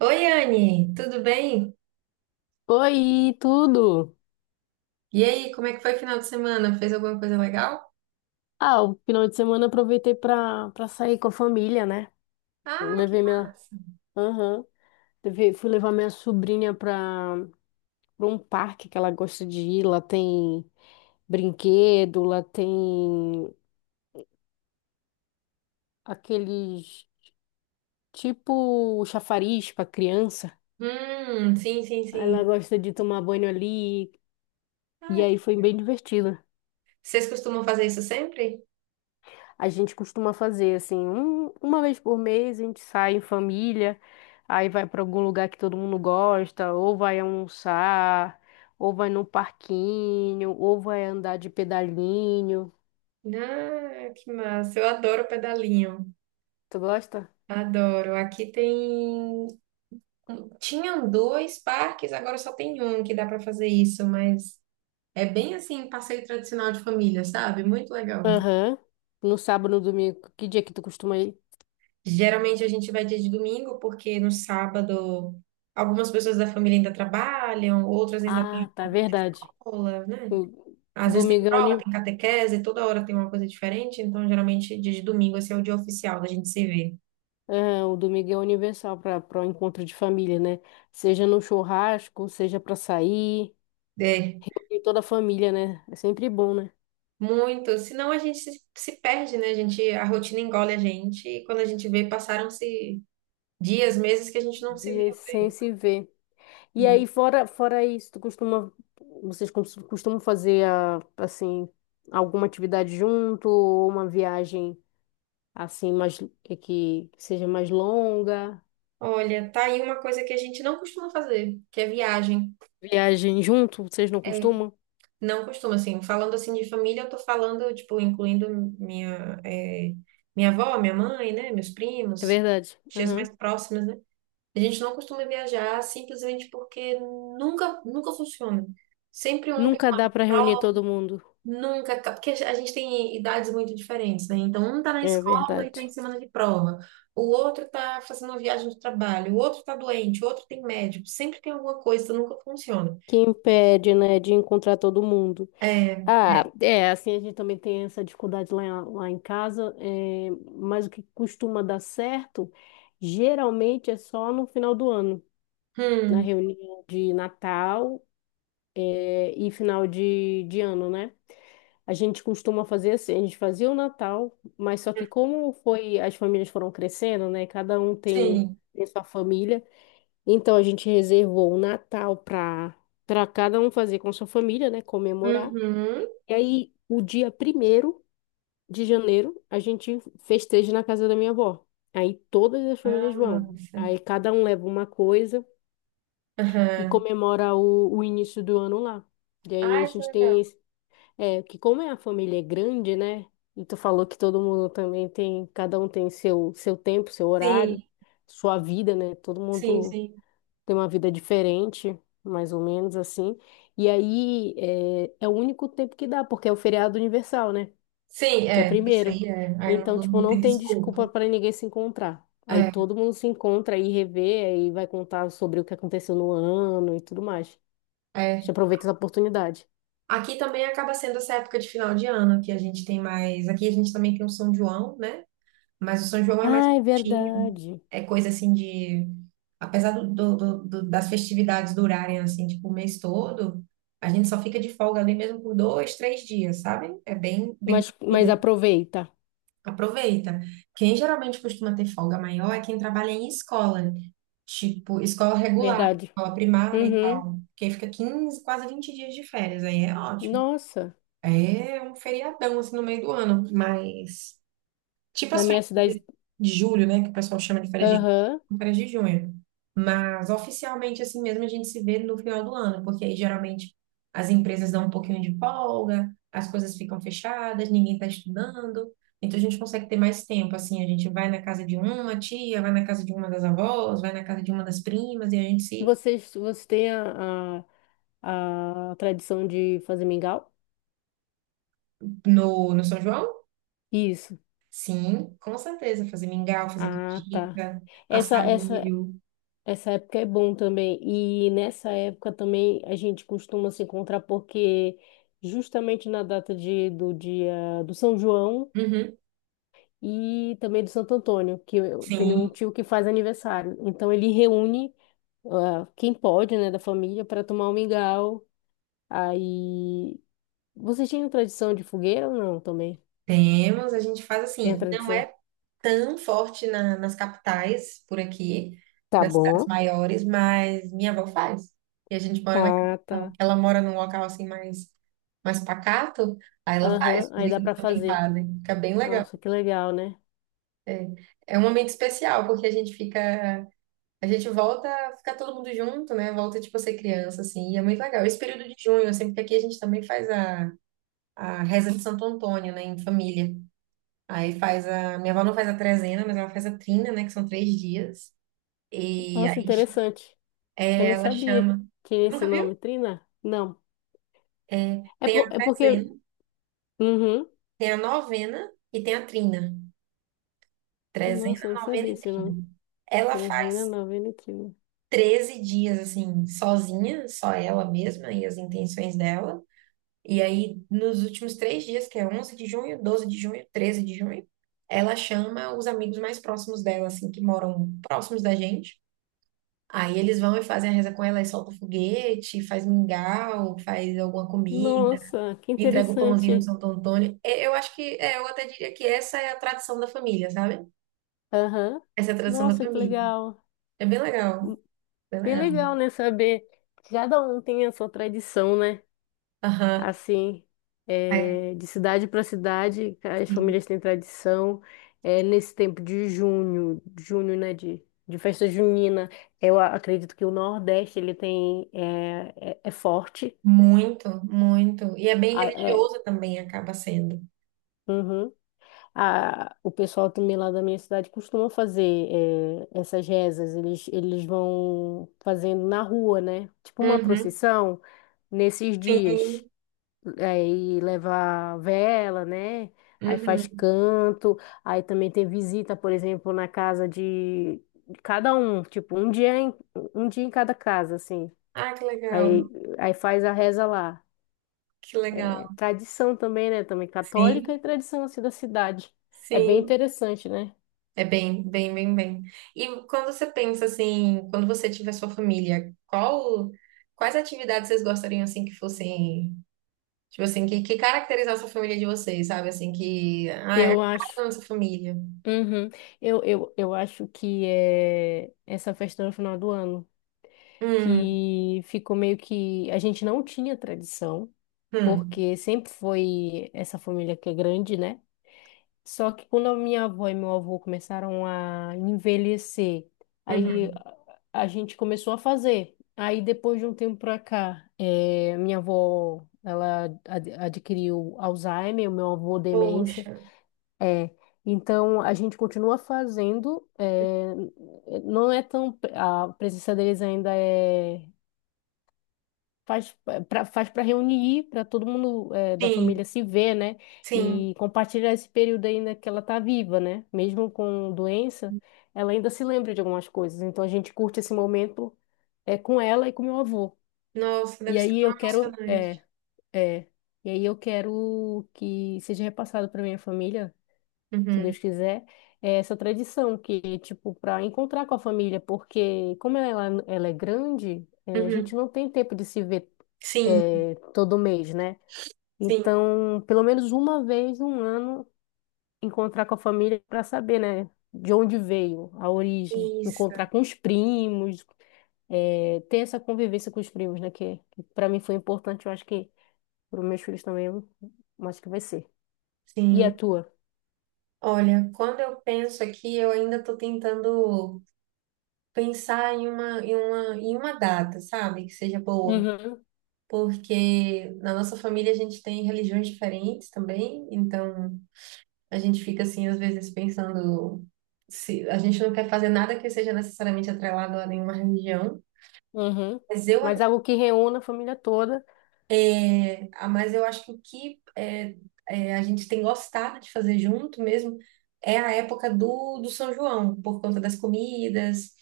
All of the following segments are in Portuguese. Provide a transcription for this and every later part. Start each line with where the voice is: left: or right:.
right: Oi, Anne, tudo bem?
left: Oi, tudo?
right: E aí, como é que foi o final de semana? Fez alguma coisa legal?
left: Ah, o final de semana eu aproveitei pra sair com a família, né? Eu
right: Ah, que
left: levei minha.
right: massa!
left: Aham. Fui levar minha sobrinha pra um parque que ela gosta de ir. Lá tem brinquedo, lá tem aqueles tipo chafariz pra criança.
right: Sim, sim,
left: Aí ela
right: sim.
left: gosta de tomar banho ali. E
right: Ah, que
left: aí foi bem
right: legal.
left: divertido.
right: Vocês costumam fazer isso sempre?
left: A gente costuma fazer assim, uma vez por mês a gente sai em família, aí vai para algum lugar que todo mundo gosta, ou vai almoçar, ou vai no parquinho, ou vai andar de pedalinho.
right: Ah, que massa! Eu adoro pedalinho,
left: Tu gosta?
right: adoro. Aqui tem. Tinham dois parques, agora só tem um que dá para fazer isso, mas é bem assim, passeio tradicional de família, sabe? Muito legal.
left: Aham. No sábado, no domingo, que dia que tu costuma ir?
right: Geralmente a gente vai dia de domingo, porque no sábado algumas pessoas da família ainda trabalham, outras ainda
left: Ah,
right: têm
left: tá,
right: alguma coisa da
left: verdade.
right: escola, né?
left: O
right: Às vezes tem
left: domingo é,
right: prova,
left: uni...
right: tem catequese, toda hora tem uma coisa diferente, então geralmente dia de domingo esse é o dia oficial da gente se ver.
left: o domingo é universal para o encontro de família, né? Seja no churrasco, seja para sair,
right: É,
left: e toda a família, né? É sempre bom, né?
right: muito. Senão a gente se perde, né? A rotina engole a gente e quando a gente vê, passaram-se dias, meses que a gente não se viu,
left: De sem se ver. E
right: né?
left: aí, fora isso, vocês costumam fazer assim alguma atividade junto ou uma viagem assim mais que seja mais longa?
right: Olha, tá aí uma coisa que a gente não costuma fazer, que é viagem.
left: Viagem junto, vocês não
right: É,
left: costumam?
right: não costumo, assim, falando assim de família, eu tô falando, tipo, incluindo minha, eh, minha avó, minha mãe, né, meus
left: É
right: primos,
left: verdade.
right: tias
left: Uhum.
right: mais próximas, né? A gente não costuma viajar simplesmente porque nunca, nunca funciona. Sempre um tem
left: Nunca dá
right: uma
left: para reunir
right: prova,
left: todo mundo.
right: nunca, ca- porque a gente tem idades muito diferentes, né? Então, um tá na
left: É
right: escola e tá em
left: verdade.
right: semana de prova, o outro tá fazendo uma viagem de trabalho, o outro tá doente, o outro tem médico, sempre tem alguma coisa, nunca funciona.
left: Que impede, né, de encontrar todo mundo.
right: É,
left: Ah, é, assim, a gente também tem essa dificuldade lá, lá em casa, é, mas o que costuma dar certo, geralmente é só no final do ano, na
right: hum,
left: reunião de Natal, é, e final de ano, né? A gente costuma fazer assim, a gente fazia o Natal, mas só que
right: hum,
left: como foi, as famílias foram crescendo, né? Cada um tem,
right: sim.
left: tem sua família, então a gente reservou o Natal para cada um fazer com sua família, né? Comemorar.
right: Uhum.
left: E aí, o dia primeiro de janeiro, a gente festeja na casa da minha avó. Aí todas as
right: Ah,
left: famílias vão.
right: nossa.
left: Aí cada um leva uma coisa e
right: Aham.
left: comemora o início do ano lá. E aí
right: Ai,
left: a
right: que
left: gente
right: legal.
left: tem esse, é, que como é a família é grande, né? E tu falou que todo mundo também tem, cada um tem seu tempo, seu horário,
right: Sim,
left: sua vida, né? Todo
right: sim,
left: mundo
right: sim.
left: tem uma vida diferente, mais ou menos assim. E aí é o único tempo que dá, porque é o feriado universal, né?
right: Sim,
left: Dia
right: é, isso
left: primeiro.
right: aí é. Aí não,
left: Então,
right: não
left: tipo,
right: não
left: não
right: tem
left: tem
right: desculpa.
left: desculpa para ninguém se encontrar. Aí
right: É,
left: todo mundo se encontra aí revê, aí vai contar sobre o que aconteceu no ano e tudo mais. A
right: é.
left: gente aproveita essa oportunidade.
right: Aqui também acaba sendo essa época de final de ano que a gente tem mais. Aqui a gente também tem o São João, né? Mas o São João é mais
left: Ah, é
right: curtinho.
left: verdade.
right: É coisa assim de. Apesar das festividades durarem assim, tipo, o mês todo, a gente só fica de folga ali mesmo por 2, 3 dias, sabe? É bem, bem
left: Mas
right: curtinho.
left: aproveita.
right: Aproveita. Quem geralmente costuma ter folga maior é quem trabalha em escola, tipo escola regular,
left: Verdade.
right: escola primária e
left: Uhum.
right: tal. Quem fica 15 quase 20 dias de férias, aí é ótimo.
left: Nossa,
right: É um feriadão assim no meio do ano, mas tipo
left: na
right: as
left: minha
right: férias
left: cidade.
right: de julho, né? Que o pessoal chama de
left: Aham.
right: férias de junho. Mas oficialmente, assim mesmo, a gente se vê no final do ano, porque aí geralmente as empresas dão um pouquinho de folga, as coisas ficam fechadas, ninguém está estudando. Então a gente consegue ter mais tempo, assim, a gente vai na casa de uma tia, vai na casa de uma das avós, vai na casa de uma das primas, e a gente se.
left: Vocês têm a tradição de fazer mingau?
right: No São João?
left: Isso.
right: Sim, com certeza. Fazer mingau, fazer
left: Ah, tá.
right: canjica,
left: Essa,
right: assar
left: essa,
right: milho.
left: Essa época é bom também. E nessa época também a gente costuma se encontrar porque justamente na data do dia do São João
right: Uhum.
left: e também do Santo Antônio, que eu tenho
right: Sim.
left: um tio que faz aniversário. Então ele reúne quem pode, né, da família para tomar um mingau. Aí vocês tinham tradição de fogueira ou não também?
right: Temos, a gente faz
left: Tem a
right: assim, não
left: tradição?
right: é tão forte nas capitais por aqui,
left: Tá
right: nas cidades
left: bom.
right: maiores, mas minha avó faz. E a gente mora na
left: Tá,
right: capital.
left: tá.
right: Ela mora num local assim mais, pacato, aí ela
left: Aham,
right: faz, os
left: aí dá
right: vizinhos
left: para
right: também
left: fazer.
right: fazem. Fica bem legal.
left: Nossa, que legal, né?
right: É, é um momento especial, porque a gente fica, a gente volta, fica todo mundo junto, né? Volta tipo a ser criança, assim, e é muito legal. Esse período de junho, sempre que aqui a gente também faz a reza de Santo Antônio, né, em família. Aí faz a. Minha avó não faz a trezena, mas ela faz a trina, né? Que são 3 dias. E aí
left: Nossa, interessante. Eu
right: é,
left: não
right: ela
left: sabia
right: chama.
left: que é esse
right: Nunca viu?
left: nome, Trina? Não.
right: É,
left: É,
right: tem a
left: é porque.
right: trezena,
left: Uhum.
right: tem a novena e tem a trina. Trezena,
left: Nossa, eu não
right: novena
left: sabia
right: e
left: esse
right: trina.
left: nome.
right: Ela
left: Trezena
right: faz
left: Novenitina.
right: 13 dias, assim, sozinha, só ela mesma e as intenções dela. E aí, nos últimos 3 dias, que é 11 de junho, 12 de junho, 13 de junho, ela chama os amigos mais próximos dela, assim, que moram próximos da gente. Aí eles vão e fazem a reza com ela e solta foguete, faz mingau, faz alguma comida,
left: Nossa, que
right: entrega o pãozinho de
left: interessante.
right: Santo Antônio. É, eu acho que, é, eu até diria que essa é a tradição da família, sabe?
left: Aham.
right: Essa é a tradição da
left: Nossa, que
right: família.
left: legal.
right: É bem
left: Hum,
right: legal, bem
left: Bem
right: legal.
left: legal, né? Saber que cada um tem a sua tradição, né?
right: Aham.
left: Assim,
right: É,
left: é, de cidade para cidade, as
right: sim.
left: famílias têm tradição. É, nesse tempo de junho, junho, né, de festa junina, eu acredito que o Nordeste ele tem é forte.
right: Muito, muito. E é bem
left: É,
right: religioso também, acaba sendo.
left: uhum. O pessoal também lá da minha cidade costuma fazer essas rezas. Eles vão fazendo na rua, né? Tipo uma
right: Uhum,
left: procissão nesses dias.
right: sim.
left: Aí leva vela, né? Aí faz
right: Uhum.
left: canto, aí também tem visita, por exemplo, na casa de cada um, tipo, um dia em cada casa, assim.
right: Ah, que
left: Aí,
right: legal,
left: aí faz a reza lá.
right: que legal.
left: É tradição também, né? Também católica
right: Sim,
left: e tradição assim da cidade. É bem
right: sim.
left: interessante, né?
right: É bem, bem, bem, bem. E quando você pensa assim, quando você tiver sua família, quais atividades vocês gostariam assim que fossem, tipo assim, que caracterizasse a família de vocês, sabe? Assim, que, ah, é a cara
left: Eu
right: da
left: acho.
right: nossa família.
left: Uhum. Eu acho que é essa festa no final do ano,
right: Hum,
left: que ficou meio que a gente não tinha tradição.
right: hum,
left: Porque sempre foi essa família que é grande, né? Só que quando a minha avó e meu avô começaram a envelhecer, aí
right: uhum.
left: a gente começou a fazer. Aí depois de um tempo pra cá, minha avó, ela adquiriu Alzheimer, o meu avô demência.
right: Poxa,
left: É, então a gente continua fazendo, não é tão, a presença deles ainda é faz faz para reunir, para todo mundo da família
right: sim,
left: se ver, né?
right: sim.
left: E compartilhar esse período ainda que ela tá viva, né? Mesmo com doença, ela ainda se lembra de algumas coisas. Então a gente curte esse momento com ela e com meu avô.
right: Nossa,
left: E
right: deve ser
left: aí
right: tão
left: eu quero é,
right: emocionante.
left: é, e aí eu quero que seja repassado para minha família se
right: Uhum,
left: Deus quiser, é essa tradição que, tipo, para encontrar com a família, porque como ela é grande, a gente
right: uhum.
left: não tem tempo de se ver
right: Sim,
left: todo mês, né?
right: sim.
left: Então, pelo menos uma vez no ano, encontrar com a família para saber, né? De onde veio a origem,
right: Isso,
left: encontrar com os primos, ter essa convivência com os primos, né? Que para mim foi importante, eu acho que para os meus filhos também, eu acho que vai ser. E a
right: sim.
left: tua?
right: Olha, quando eu penso aqui, eu ainda tô tentando pensar em uma data, sabe? Que seja boa.
left: Uhum,
right: Porque na nossa família a gente tem religiões diferentes também, então a gente fica assim, às vezes, pensando se a gente não quer fazer nada que seja necessariamente atrelado a nenhuma religião.
left: uhum.
right: Mas eu,
left: Mas
right: ac-
left: algo que reúna a família toda.
right: É, ah, mas eu acho que o que é, é, a gente tem gostado de fazer junto mesmo é a época do São João, por conta das comidas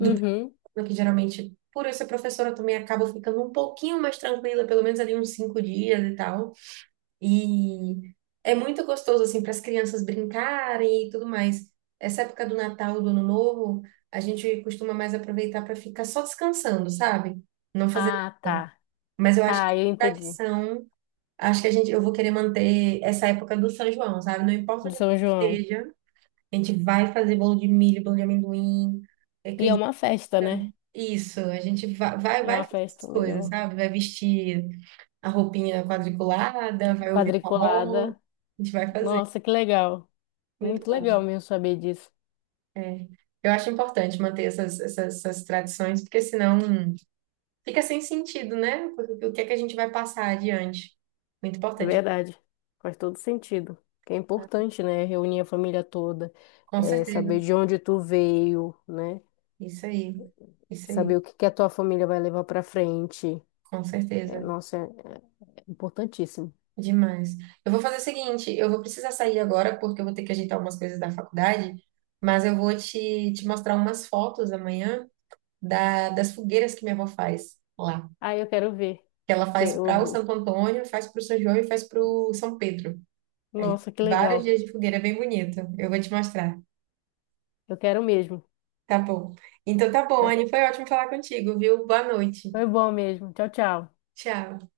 left: Uhum.
right: que geralmente, por eu ser professora, eu também acabo ficando um pouquinho mais tranquila, pelo menos ali uns 5 dias e tal. E é muito gostoso, assim, para as crianças brincarem e tudo mais. Essa época do Natal, do Ano Novo, a gente costuma mais aproveitar para ficar só descansando, sabe? Não fazer
left: Ah,
right: nada.
left: tá.
right: Mas eu acho
left: Ah,
right: que
left: eu entendi.
right: tradição, acho que a gente, eu vou querer manter essa época do São João, sabe? Não importa
left: Do
right: onde a gente
left: São João.
right: esteja, a gente vai fazer bolo de milho, bolo de amendoim. É
left: E é
right: que
left: uma festa, né?
right: isso, a gente va- vai,
left: É
right: vai,
left: uma
right: fazer essas
left: festa
right: coisas,
left: legal.
right: sabe? Vai vestir a roupinha quadriculada, vai ouvir forró,
left: Quadriculada.
right: a gente vai fazer.
left: Nossa, que legal.
right: Muito
left: Muito legal
right: bom.
left: mesmo saber disso.
right: É. Eu acho importante manter essas tradições, porque senão fica sem sentido, né? O que é que a gente vai passar adiante? Muito
left: É
right: importante.
left: verdade. Faz todo sentido. Que é importante, né? Reunir a família toda.
right: Com
left: É,
right: certeza.
left: saber de onde tu veio, né?
right: Isso aí. Isso aí.
left: Saber o que que a tua família vai levar pra frente.
right: Com
left: É,
right: certeza.
left: nossa, é importantíssimo.
right: Demais. Eu vou fazer o seguinte, eu vou precisar sair agora porque eu vou ter que ajeitar umas coisas da faculdade, mas eu vou te mostrar umas fotos amanhã das fogueiras que minha avó faz lá.
left: Ah, eu quero ver
right: Que ela
left: que
right: faz
left: eu
right: para o
left: vou-
right: Santo Antônio, faz para o São João e faz para o São Pedro. Aí,
left: Nossa, que
right: vários
left: legal.
right: dias de fogueira, é bem bonito. Eu vou te mostrar.
left: Eu quero mesmo.
right: Tá bom. Então tá bom,
left: Tchau-
right: Anne, foi ótimo falar contigo, viu? Boa noite.
left: Foi bom mesmo. Tchau, tchau.
right: Tchau.